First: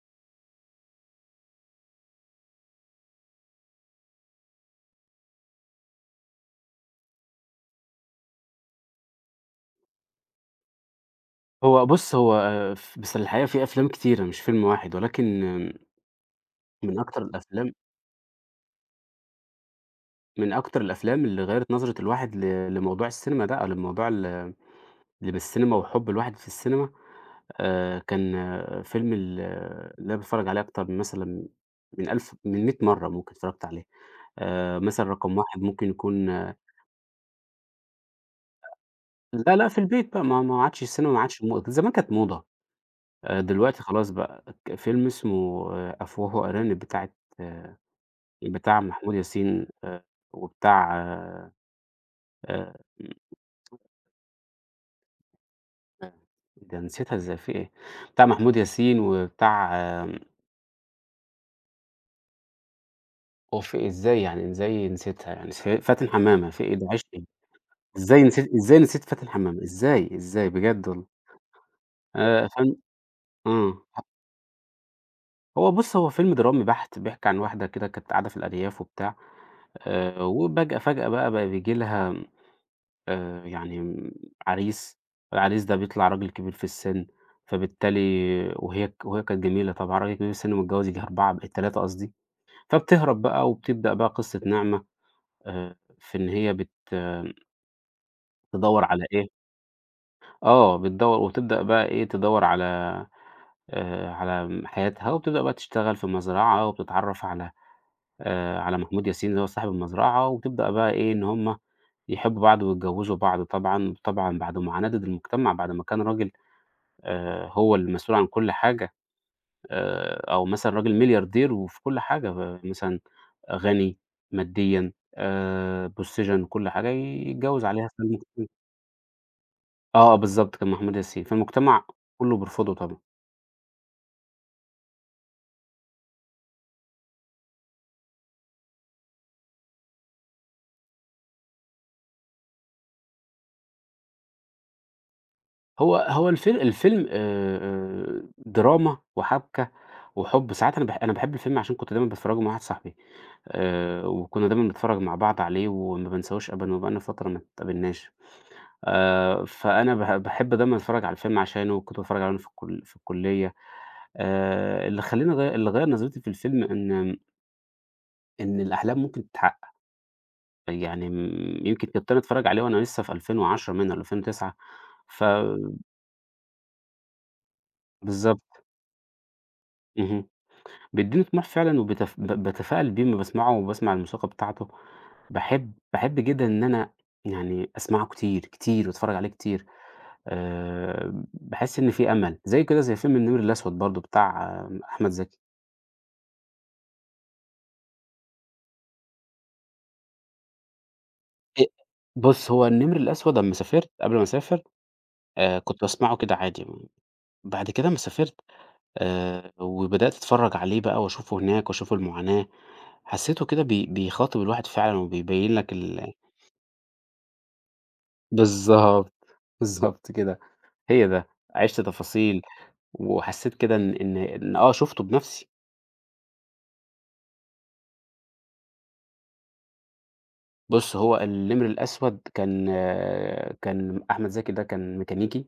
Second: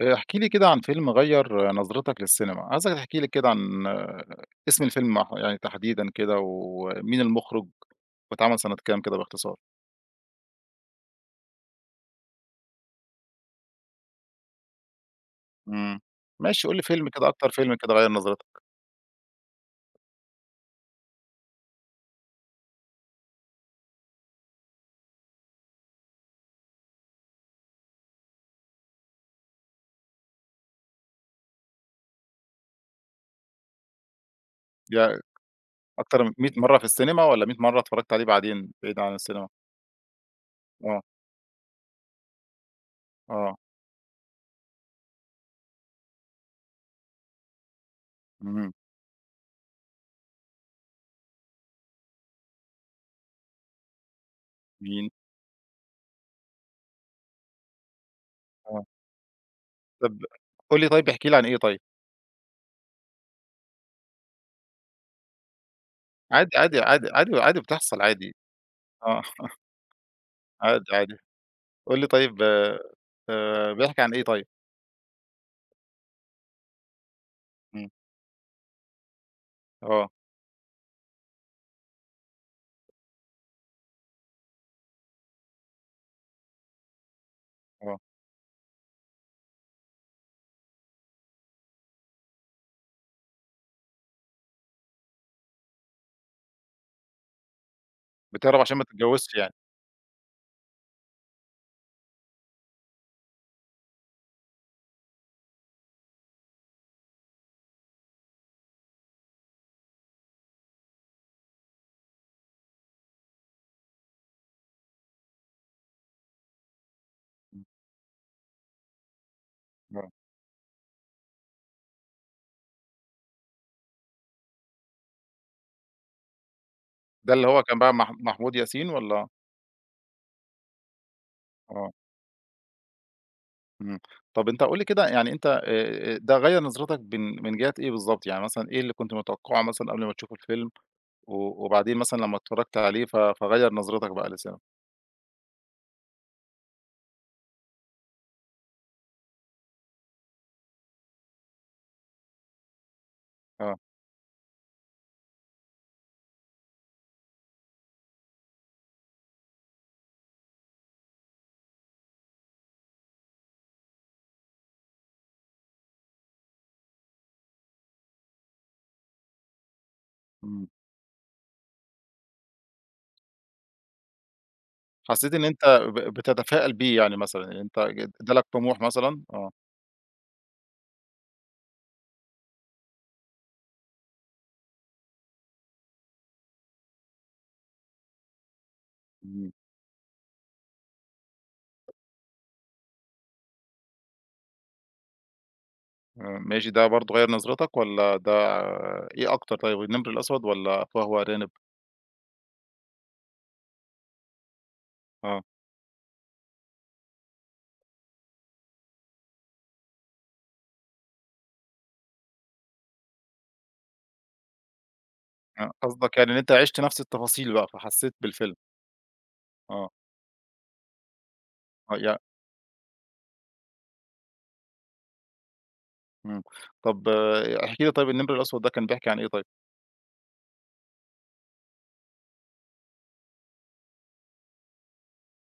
احكِ لي كده عن فيلم غيّر نظرتك للسينما، عايزك تحكي لي كده عن اسم الفيلم يعني تحديدًا كده، ومين المُخرج، واتعمل سنة كام كده باختصار؟ هو بُص، هو آه، ف بس الحقيقة في أفلام كتيرة مش فيلم واحد، ولكن آه، إمم. ماشي، قُل لي من فيلم أكتر كده، أكتر فيلم الأفلام كده غيّر نظرتك. من أكتر الأفلام اللي غيّرت نظرة الواحد لموضوع السينما ده، أو للموضوع اللي بالسينما وحُب الواحد في السينما. كان فيلم ال اللي أنا باتفرّج عليه أكتر من مثلًا من 1000 من 100 مرّة ممكن اتفرّجت عليه. مثلًا يع رقم 1 ممكن أكتر يكون من 100 مرّة في السينما والّا 100 مرّة اتفرّجت عليه بعدين بعيد عن السينما؟ لا، لأ، في البيت بقى، ما عادش آه. السينما، ما عادش. زمان كانت موضة، آه. دلوقتي خلاص بقى. فيلم اسمه أفواه وأرانب، اهم. بتاع محمود ياسين وبتاع إمم، مين؟ آآ ده نسيتها إزاي، في إيه؟ بتاع محمود آه. ياسين وبتاع طب قُل لي طيب، احكِ لي عن إيه طيب؟ هو في إيه؟ إزاي يعني، إزاي نسيتها يعني، فاتن حمامة عادي، في إيه عادي، ده عادي، عِشقي. عادي، عادي بتحصل إزاي عادي. نسيت، إزاي نسيت آه. فاتن حمامة إزاي، إزاي، بجد عادي، والله! عادي. قُل لي طيب. فيلم آه، بيحكي عن إيه طيب؟ هو بُص، فيلم درامي بحت، بيحكي عن واحدة كده إمم. كانت قاعدة في الأرياف وبتاع. آه. فجأة بقى بييجي لها يعني م عريس. العريس ده بيطلع راجل كبير في السِن، آه. فبالتالي وهي كانت جميلة طبعًا. راجل كبير في السِن متجوّز ييجي 4، بقت 3 قصدي. فبتهرب بقى وبتبدأ بقى قصة نعمة، في إن هي بت آه، بتهرب عشان ما تدوّر على إيه. تتجوّزش يعني. بتدوّر وتبدأ بقى إيه، تدوّر على على م حياتها، وبتبدأ بقى تشتغل في مزرعة وبتتعرّف على على محمود ياسين اللي هو صاحب المزرعة، وبتبدأ بقى إيه، إن هم يحبّوا بعض ويتجوّزوا بعض طبعًا، طبعًا بعد ما عَنَدِد المجتمع، بعد ما كان راجل إمم. هو المسؤول عن كل حاجة، آه. أو مثلًا راجل ملياردير، وفي كل حاجة مثلًا غني ماديًا، بالسِجَن كل حاجة ده اللي هو يتجوّز كان عليها، بقى مح فالمجت محمود ياسين والّا آه آه، بالضبط، كان محمود ياسين، فالمجتمع آه. كُلّه بيرفضه طبعًا. إمم. طب أنت قُل لي كده، يعني أنت ده غيّر نظرتك من جهة إيه بالضبط؟ يعني مثلًا إيه اللي كنت متوقّعه مثلًا قبل ما تشوف الفيلم وبعدين مثلًا لمّا اتفرّجت عليه فغيّر نظرتك بقى لسا. هو هو الفي الفيلم دراما وحبكة وحُب. ساعات أنا أنا باحب الفيلم عشان كنت دايمًا باتفرّجه مع واحد صاحبي، آه. وكُنّا دايمًا بنتفرّج مع بعض عليه، وما بانساهوش أبدًا، وبقى لنا فترة ما اتقابلناش. فأنا باحب دايمًا أتفرّج على الفيلم عشانه، وكنت باتفرّج عليه وأنا في الكلية. اللي خلّاني أغيّر، اللي غيّر نظرتي في الفيلم إن إن الأحلام ممكن تتحقق. إمم. يعني م يمكن كنت أنا أتفرّج عليه وأنا لسه في 2010 منها والّا 2009. ف حسّيت إن أنت بتتفائل بيه يعني مثلًا، إن أنت جالك بالضبط، طموح مثلًا؟ آه. اهم، بيدّيني طموح فعلًا، وبتف ب باتفائل بيه أمّا باسمعه وباسمع الموسيقى بتاعته. باحب جدًا إن أنا يعني أسمعه كتير، كتير، وأتفرّج عليه إمم. كتير. باحس إن في أمل، زي كده زي فيلم النمر الأسود برضه، بتاع أحمد زكي. آه، ماشي، ده برضه غيّر نظرتك والّا ده إيه أكتر طيب، النمر الأسود والّا أفواه وأرانب؟ أ بُص، هو النمر الأسود أمّا سافرت، قبل ما أسافر آه. كنت باسمعه كده عادي. بعد كده أمّا سافرت وبدأت أتفرّج عليه بقى وأشوفه هناك وأشوف المعاناة، حسّيته كده بيخاطب الواحد فعلًا وبيبيّن آه، لك ال. قصدك يعني إن أنت عِشت نفس التفاصيل بقى، فحسّيت بالفيلم. بالضبط، آه. بالضبط كده، هي ده، عِشت آه تفاصيل وحسّيت كده إن إن شُفته بنَفْسي. إمم. طب احكِ لي طيب، النمر الأسود ده كان بيحكي عن إيه طيب؟ بُص، هو النمر الأسود كان كان أحمد زكي ده كان ميكانيكي.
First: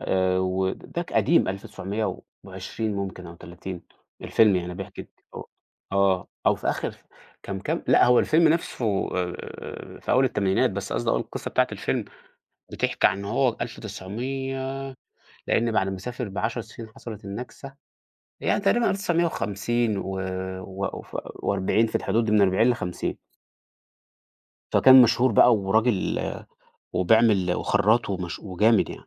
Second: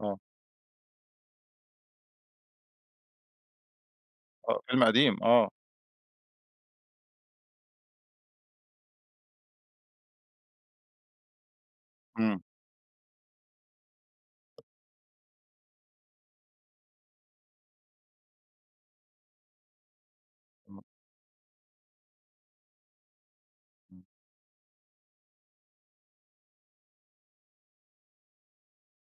آه. وده ك قديم 1920 ممكن أو 30. الفيلم آه، يعني فيلم بيحكي، قديم. آه. أو أو في آخر، كان كام، لأ، هو الفيلم نفسه في أول التمانينات، بس قصدي أقول القصة بتاعة الفيلم، إمم. بتحكي عن هو 1900، لإن بعد ما سافر بـ10 سنين حصلت النكسة، يعني تقريبًا 1950، و إمم. و وف و40، في الحدود دي من 40 ل50. إمم. فكان مشهور بقى وراجل وبيعمل وخراّط وجامد يعني،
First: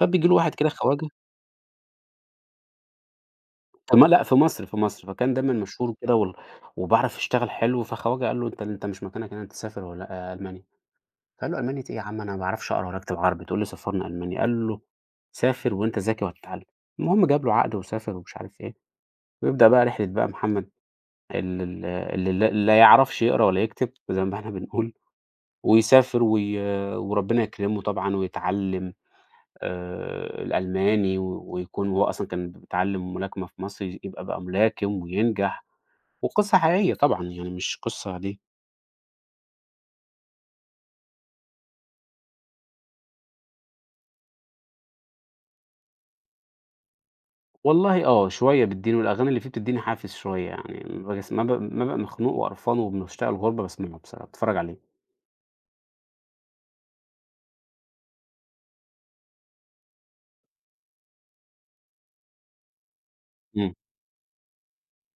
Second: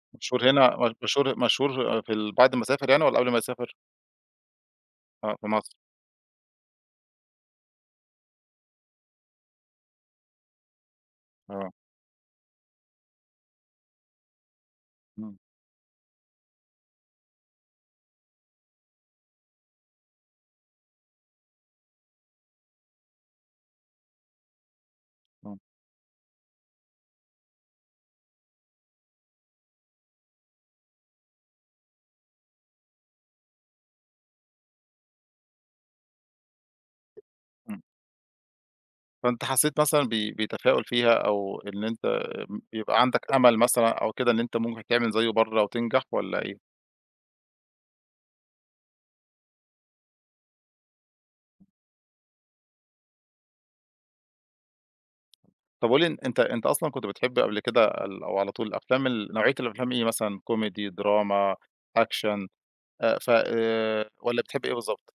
فبييجي له مشهور واحد هنا، كده م خواجة. مشهور مشهور في بعد ما سافر يعني والّا قبل ما يسافر؟ في م لأ، في مصر، في مصر، فكان آه، في دايمًا مصر. مشهور كده، وبيعرف يشتغل حلو. فخواجة قال له: "أنت، أنت مش مكانك هنا، أنت تسافر ولا ألمانيا." فقال له: آه، "ألمانيا إيه يا عم، أنا ما باعرفش أقرا ولا أكتب عربي، تقول لي سفّرني ألمانيا." قال له: إمم. "سافر، وأنت ذكي وهتتعلم." المهم جاب له عقد وسافر، ومش عارف إيه، ويبدأ بقى رحلة بقى محمد ال ال اللي لا يعرفش يقرا ولا يكتب زي ما إحنا بنقول، إمم. ويسافر وربنا يكرمه طبعًا ويتعلم. ويكون، وهو أصلًا كان بيتعلّم ملاكمة في مصر، يبقى بقى ملاكم وينجح. وقصة حقيقية طبعًا، يعني مش إمم. قصة عادية. فأنت حسّيت مثلًا بتفاؤل فيها أو إن أنت بيبقى عندك أمل مثلًا أو كده، إن أنت ممكن تعمل زيّه برّه وتنجح والّا إيه؟ والله شوية بتدّيني، والأغاني اللي فيه بتدّيني حافز شوية، يعني ما باس ما ب ما بابقى مخنوق وقرفان ومشتاق للغُربة، باسمعه بصراحة، باتفرّج عليه. طب قُل لي، أن أنت أنت أصلًا كنت بتحب قبل كده أو على طول الأفلام نوعية الأفلام إيه، مثلًا كوميدي، دراما، أكشن ف إمم. والّا بتحب إيه بالضبط؟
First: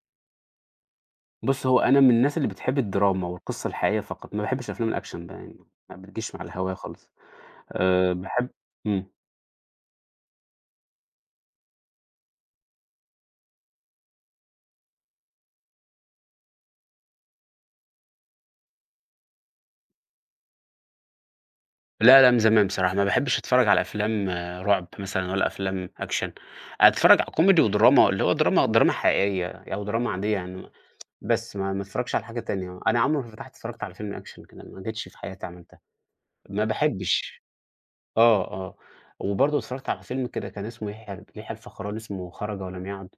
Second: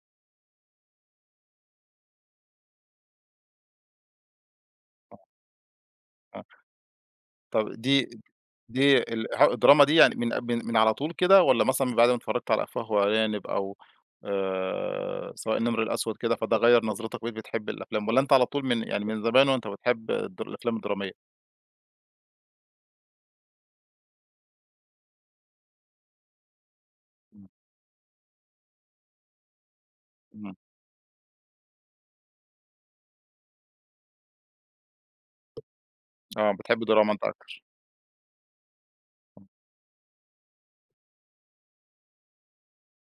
بُص، هو أنا من الناس اللي بتحب الدراما والقصة الحقيقية فقط، ما باحبش أفلام الأكشن بقى، يعني ما بتجيش مع آه. الهواية خالص. طب دي باحب. دي إمم. ال ه الدراما دي يعني من على طول كده والّا مثلًا من بعد ما اتفرّجت على أفواه وأرانب أو سواء النمر الأسود كده، فده غيّر نظرتك بقيت بتحب الأفلام والّا أنت على طول من يعني من زمان وأنت بتحب الأفلام الدرامية؟ لا، لا، من زمان بصراحة، ما باحبش أتفرّج على أفلام رعب مثلًا، ولا أفلام أكشن. أتفرّج على إمم. كوميدي ودراما، اللي هو دراما، دراما حقيقية أو دراما عادية إمم. يعني. بس ما أتفرّجش على حاجة تانية، أنا عمري ما فتحت، اتفرّجت على فيلم أكشن كده، ما جيتش في حياتي عملتها. آه، ما بتحب دراما أنت باحبش. أكتر. آه، آه. وبرضه اتفرّجت على فيلم كده كان اسمه يحيى الفخراني، اسمه خرج ولم يعد.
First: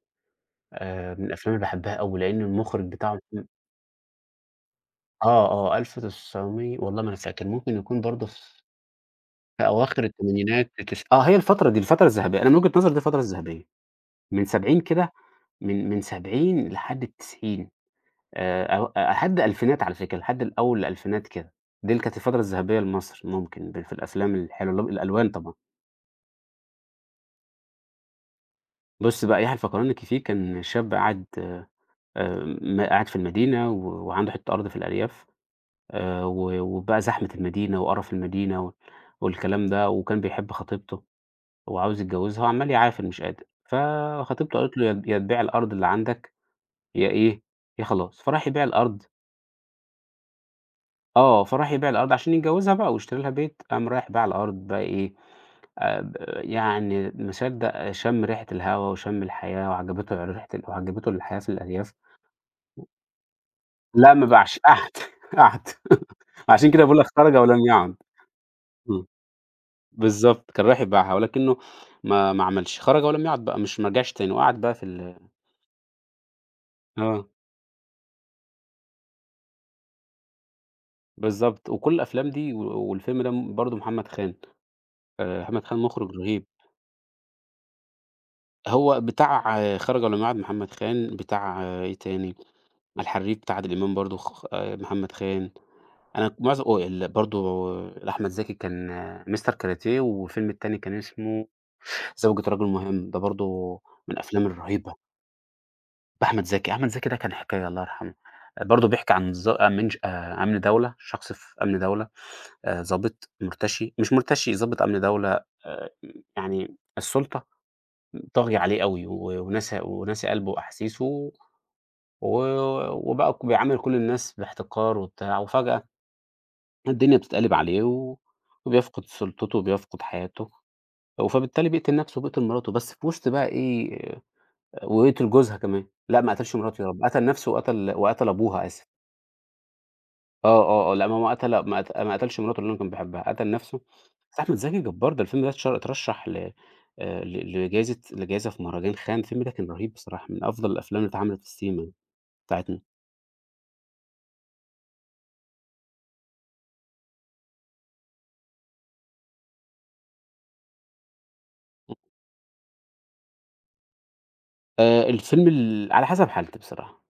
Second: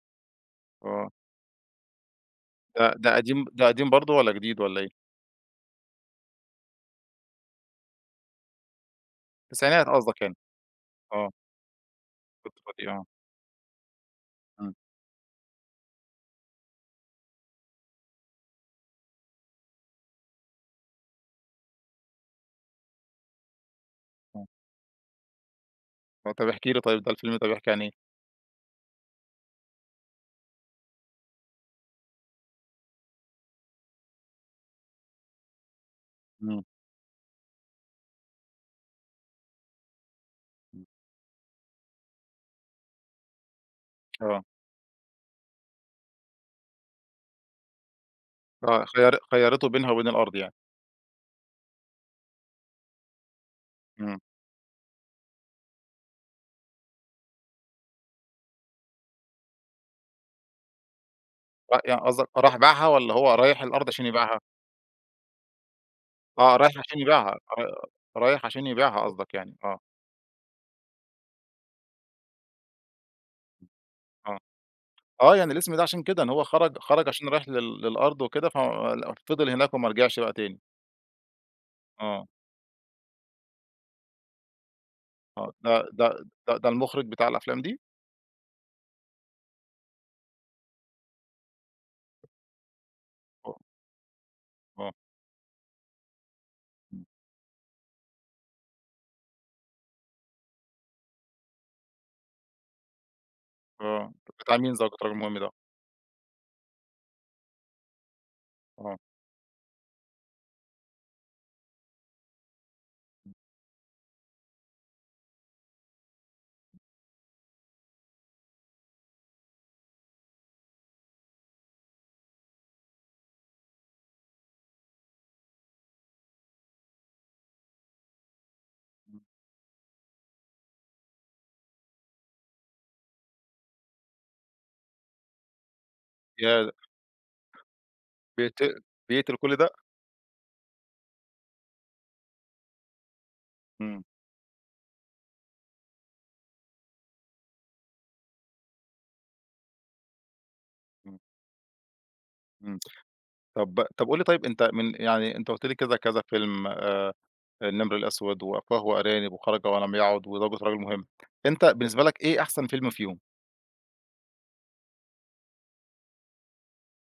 آه، من الأفلام اللي باحبها أوي، لإن ده المخرج بتاعه قديم برضه والّا جديد والّا إيه؟ 1900، والله ما أنا فاكر، ممكن يكون برضه ف في التسعينات أواخر قصدك يعني. التمانينات، التس آه، آه، هي الفترة دي، الفترة الذهبية. أنا من وجهة الفترة دي نظري دي آه. الفترة الذهبية، من إمم. 70 كده، من 70 لحد ال90، أو لحد الألفينات على فكرة، لحد الأول الألفينات كده. دي اللي كانت الفترة الذهبية لمصر ممكن، في الأفلام إمم. الحلوة اللي هو الألوان طبعًا. آه، طب احكِ لي طيب، ده الفيلم ده بيحكي عن إيه؟ بُص بقى، يحيى الفخراني الكيفي، كان شاب قاعد، م قاعد في المدينة، و وعنده حتّة أرض في الأرياف و إمم. وبقى زحمة المدينة وقرف المدينة و والكلام ده، وكان بيحب إمم. خطيبته. هو عاوز يتجوزها وعمّال يعافر مش قادر، آه. فخطيبته قالت له: يا تبيع الأرض اللي عندك، يا إيه، يا خلاص." فراح يبيع آه، الأرض. خيّرته بينها وبين الأرض يعني. آه، فراح يبيع الأرض عشان يتجوزها بقى ويشتري لها بيت، قام رايح إمم. باع الأرض بقى إيه، ب يعني ما صدّق شم ريحة الهوا وشم الحياة، وعجبته ريحة ال وعجبته الحياة في آه، الأرياف. يعني قصدك راح باعها والّا هو رايح الأرض عشان لأ، ما يبيعها؟ باعش، قعد، قعد. آه، عشان رايح كده باقول عشان لك يبيعها. خرج ر ولم يعد. رايح عشان يبيعها إمم، قصدك يعني. آه. بالضبط، كان رايح يبيعها، ولكنه ما عملش، خرج ولم يعد بقى، مش ما رجعش تاني آه. وقعد بقى في ال. آه، يعني الاسم ده عشان كده إن هو خرج عشان آه. رايح للأرض وكده فضل هناك وما رجعش بقى تاني. بالضبط. وكل آه. الأفلام دي، و والفيلم ده برضه محمد خان، آه، محمد خان ده مخرج رهيب. ده المخرج بتاع الأفلام دي؟ هو بتاع خَرَج ولا مَعَد محمد خان، بتاع إيه تاني، الحريف آه. بتاع عادل إمام برضه، خ آه. محمد خان. أنا معظم آه إمم. ال برضه أحمد زكي، كان مستر كاراتيه. والفيلم التاني كان اسمه زوجة رجل مهم، ده برضه آه، من الأفلام بتاع مين الرهيبة. زوجة الرجل المهم ده؟ بأحمد زكي، أحمد زكي ده كان حكاية، الله يرحمه. آه، برضه آه. بيحكي عن ضا أمن ش أمن دولة، شخص في أمن دولة، ضابط مرتشي مش مرتشي ضابط أمن دولة، يعني السُلطة طاغية عليه أوي، وناسية، وناسية قلبه وأحاسيسه، و وبقى بيعامل كل الناس باحتقار وبتاع. وفجأة الدنيا بتتقلب عليه، و وبيفقد إمم. سُلطته وبيفقد حياته. و فبالتالي بيقتل نَفْسه وبيقتل مراته، بس في وسط بقى إيه، وقتل جوزها كمان، لأ، ما قتلش ياه! مراته يا رب، قتل نَفْسه وقتل، وقتل بيقت أبوها آسف. بيقتل كل ده؟ آه، آه، آه، لأ، ما هو قتل، ما قت ما قتلش مراته اللي هو كان بيحبها، قتل نَفْسه. إمم. بس أحمد زكي جبار، ده الفيلم ده اترشح ل ل لجايزة، لجايزة في مهرجان خان. الفيلم ده كان رهيب بصراحة، من أفضل الأفلام اللي إمم. اتعملت في السينما إمم. بتاعتنا. طب قُل لي طيب، أنت من يعني، أنت قُلت لي كذا، كذا فيلم، النمر الأسود، وأفواه وأرانب، وخرج ولم يعد، وزوجة رجل مهم. أنت بالنسبة لك إيه أحسن فيلم فيهم؟ الفيلم ال على حسب حالتي بصراحة.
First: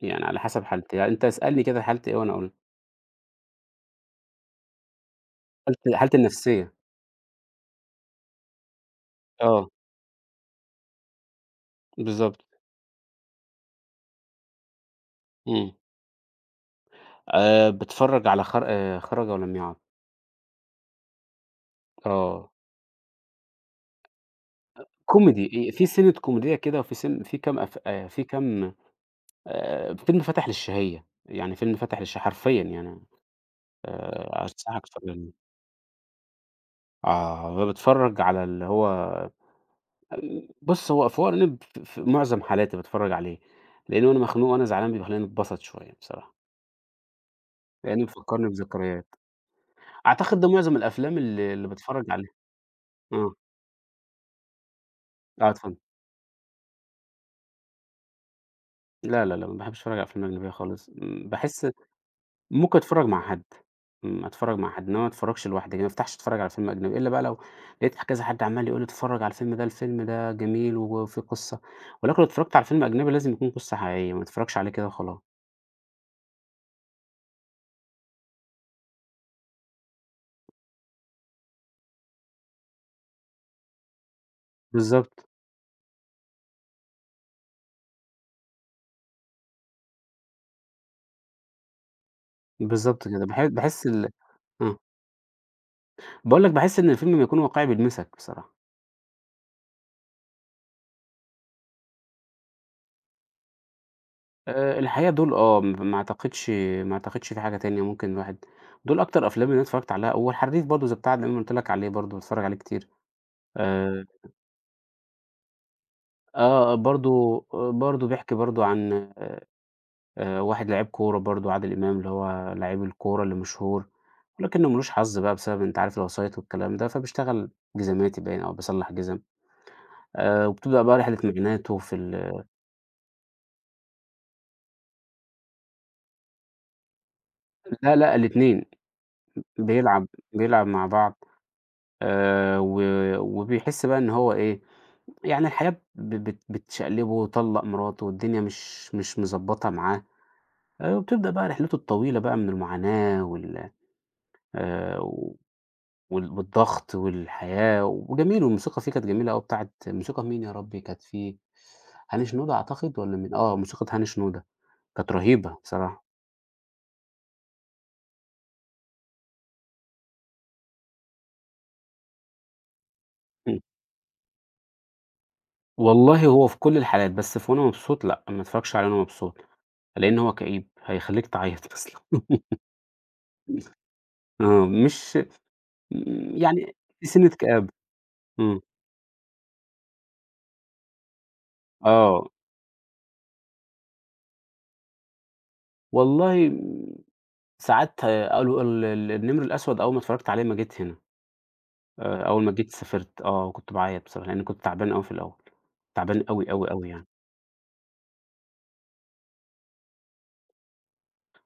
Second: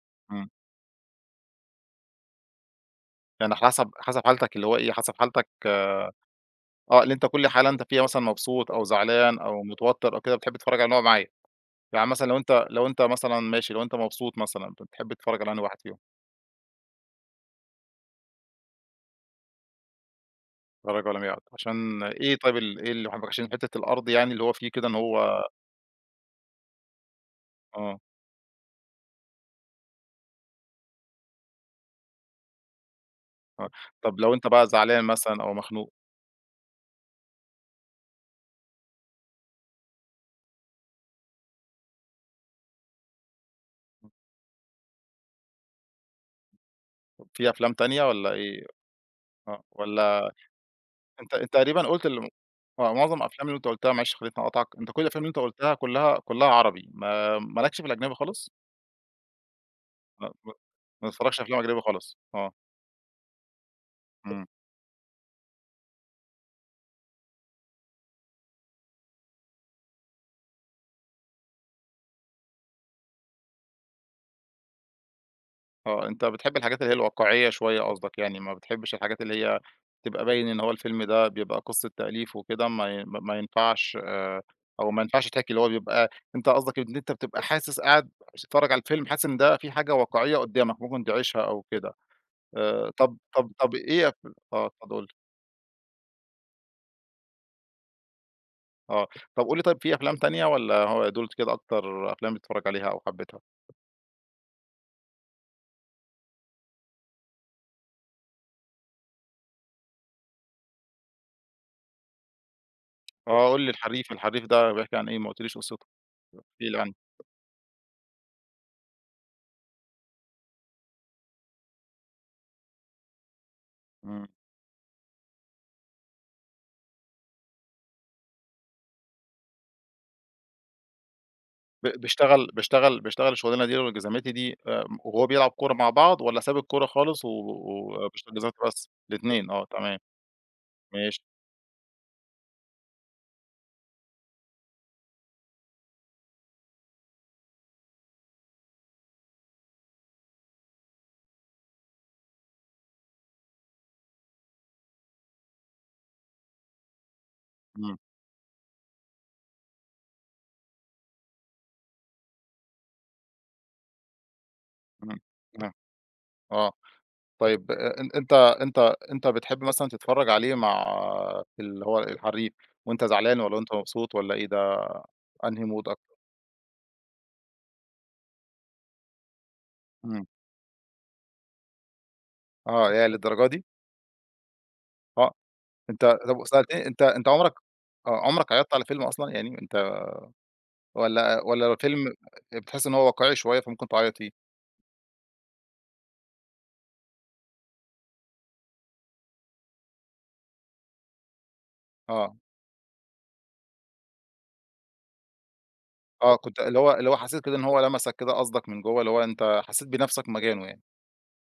يعني على إمم. حسب حالتي، يعني أنت اسألني كده حالتي إيه وأنا أقول لك. يعني حسب حالتك اللي هو إيه، حسب حالتك. حالتي النفسية. آه، اللي أنت كل حالة أنت فيها مثلًا مبسوط أو زعلان أو آه، متوتر أو كده بتحب تتفرج على نوع معين. يعني مثلًا لو بالضبط. أنت لو أنت مثلًا ماشي، لو أنت مبسوط مثلًا بتحب تتفرج على أنهي إمم. واحد فيهم؟ باتفرج على خر خرج ولم يعد. خرج ولم يعد، عشان إيه آه. طيب إيه اللي عشان حتة الأرض يعني اللي هو فيه كده إن هو كوميدي، في سِنّة كوميدية كده، وفي سِن في كام أف آه. في كام فيلم فَتَح للشهية، يعني فيلم فَتَح للش حرفيًا يعني. آه، طب لو أنت بقى أنصحك زعلان تتفرّج عليه. مثلًا أو مخنوق، آه، باتفرّج على اللي هو، بُص، هو في ورق، ف في معظم حالاتي باتفرّج عليه، لإنه وأنا مخنوق وأنا زعلان بيخلّيني أتبسط شوية بصراحة، في أفلام تانية لإنه والّا بيفكّرني إيه؟ بذكريات. آه. والّا أعتقد ده معظم الأفلام أنت اللي تقريبًا باتفرّج قُلت عليها. آه، معظم آه، الأفلام اللي أنت قُلتها، معلش خلّيتني أقاطعك، أنت كل الأفلام اللي أنت آه، قُلتها اتفضل. كلّها عربي، ما لكش في الأجنبي خالص؟ لا، لا، لا، ما باحبش أتفرّج على أفلام ما أجنبية ما خالص، ما بتتفرجش على أفلام باحس. أجنبي خالص؟ آه. ممكن أتفرّج مع حد، إمم، إمم. أتفرّج مع حد، إنما ما أتفرّجش لوحدي، يعني ما أفتحش أتفرّج على فيلم أجنبي، إلا بقى لو لقيت كذا حد عمّال يقول لي: "اتفرّج على الفيلم ده، الفيلم ده جميل وفيه قصة." ولكن لو اتفرّجت على فيلم أجنبي لازم يكون قصة حقيقية، ما أتفرّجش عليه كده وخلاص. آه، أنت بتحب الحاجات اللي هي الواقعية شوية قصدك يعني، ما بتحبش الحاجات اللي هي تبقى باين إن هو الفيلم ده بيبقى قصة تأليف وكده، ما ينفعش أو ما بالضبط، ينفعش تحكي، اللي هو بيبقى، أنت قصدك إن أنت بتبقى حاسس قاعد بتتفرّج على الفيلم حاسس إن ده في حاجة واقعية قدّامك ممكن تعيشها أو كده. بالضبط طب، كده، طب باحس إيه ال. آه، آه، اتفضل قُل لي. باقول لك، باحس إن الفيلم لمّا يكون واقعي بيلمسك بصراحة. آه. طب قُل لي طيب، في أفلام تانية والّا هو دول كده أكتر أفلام بتتفرّج عليها أو حبيتها؟ الحقيقة دول آه، م ما أعتقدش، ما أعتقدش في حاجة تانية ممكن الواحد، دول أكتر أفلام اللي أنا اتفرّجت عليها. والحريف برضه زي بتاع اللي أنا قُلت لك عليه، برضه باتفرّج عليه كتير. آه، قُل لي آآ الحريف، الحريف ده بيحكي عن إيه؟ ما قُلتليش قصته. احكِ لي عنه. برضه، برضه بيحكي برضه عن واحد لعيب كورة برضه، عادل إمام، اللي هو لعيب الكورة اللي مشهور، إمم. ولكنه ما لوش حظ بقى بسبب أنت عارف الوسايط والكلام ده، فبيشتغل جزماتي باين أو بيصلح جزم. وبتبدأ بقى رحلة معاناته ب في ال. بيشتغل بيشتغل بيشتغل الشغلانة دي والّا جزماتي دي، وهو بيلعب كورة مع بعض والّا ساب الكورة خالص و لا، و- لأ وبيشتغل جزماتي الاتنين، بس؟ الاتنين، آه، تمام. بيلعب، بيلعب مع ماشي. بعض و وبيحس بقى إن هو إيه، يعني الحياة ب بت بتشقلبه، طلّق مراته والدنيا مش مضبّطة معاه. وبتبدأ بقى رحلته الطويلة بقى من المعاناة وال و وال والضغط والحياة، إمم. وجميل والموسيقى فيه كانت جميلة أوي، بتاعة موسيقى مين يا ربي كانت فيه، هاني شنودة أعتقد والّا مين؟ آه، موسيقى هاني شنودة، إمم. كانت رهيبة آه. بصراحة. آه. طيب، أ أن أنت أنت أنت بتحب مثلًا تتفرّج عليه مع اللي هو الحريف وأنت زعلان والّا إمم. وأنت مبسوط والّا إيه ده، أنهي مود أكتر؟ والله هو في كل الحالات، بس في، وأنا مبسوط لأ، ما اتفرجش عليه وأنا مبسوط، لإن إمم. هو كئيب، هيخلّيك تعيّط أصلًا. آه، ياه للدرجة دي! آه، مش آه، أنت طب يعني سألتني، أنت في أنت سِنّة عمرك كآبة. آه، عمرك إمم. عيّطت على فيلم أصلًا؟ يعني أنت، والّا الفيلم آه. بتحس إن هو واقعي شوية فممكن تعيّط فيه؟ والله ساعات قالوا ال ال النمر الأسود أول ما اتفرجت عليه ما جيت هنا. آه. أول ما جيت سافرت وكنت باعيّط بصراحة، لإنّي كنت تعبان أوي في الأول، تعبان آه، أوي، كنت، أوي، اللي أوي هو يعني. اللي هو حسيت كده إن هو لمسك كده قصدك من جوّه، اللي هو أنت حسيت بنَفْسك مكانه يعني.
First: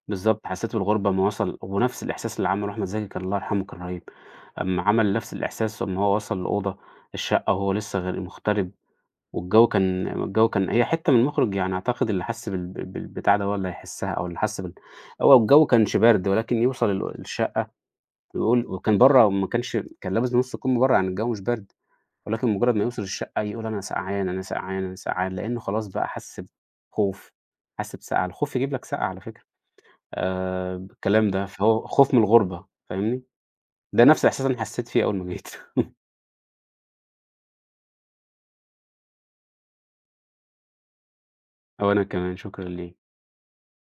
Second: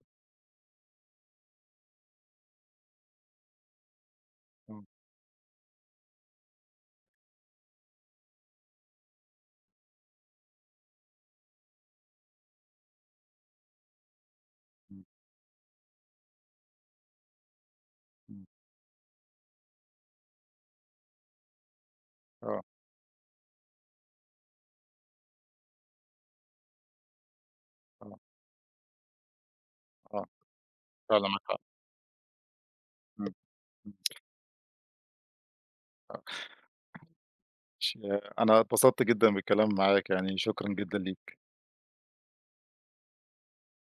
بالضبط، حسّيت بالغُربة أمّا وصل، ونفْس الإحساس اللي عمله أحمد زكي كان، الله يرحمه، كان رهيب. أمّا إمم. عمل نفْس الإحساس أمّا هو وصل لأوضة الشقة، وهو لسه غير مغترب، والجو كان، الجو كان، هي حتّة من المُخرج يعني أعتقد اللي حَس بالبتاع ده، هو اللي هيحسّها أو اللي حَس بال، إمم. هو الجو كانش بارد، ولكن يوصل الشقة إمم. ويقول، وكان برّه وما كانش، كان لابس نُص كُم برّه، يعني الجو مش بارد، ولكن آه. مجرد ما يوصل الشقة يقول أنا سقعان، أنا سقعان، أنا سقعان، لإنه خلاص بقى، حس بخوف، حس آه. بسقعة، الخوف يجيب لك سقعة على فكرة. آه. فعلًا بالكلام معاك ده، حق. فهو خوف من الغُربة، فاهمني؟ إمم. إمم. ده نفس الإحساس اللي أنا حسيت فيه أول ما جيت. ش أنا اتبسطت جدًا بالكلام معاك يعني، شكرًا جدًا ليك. وأنا كمان شكرًا ليك.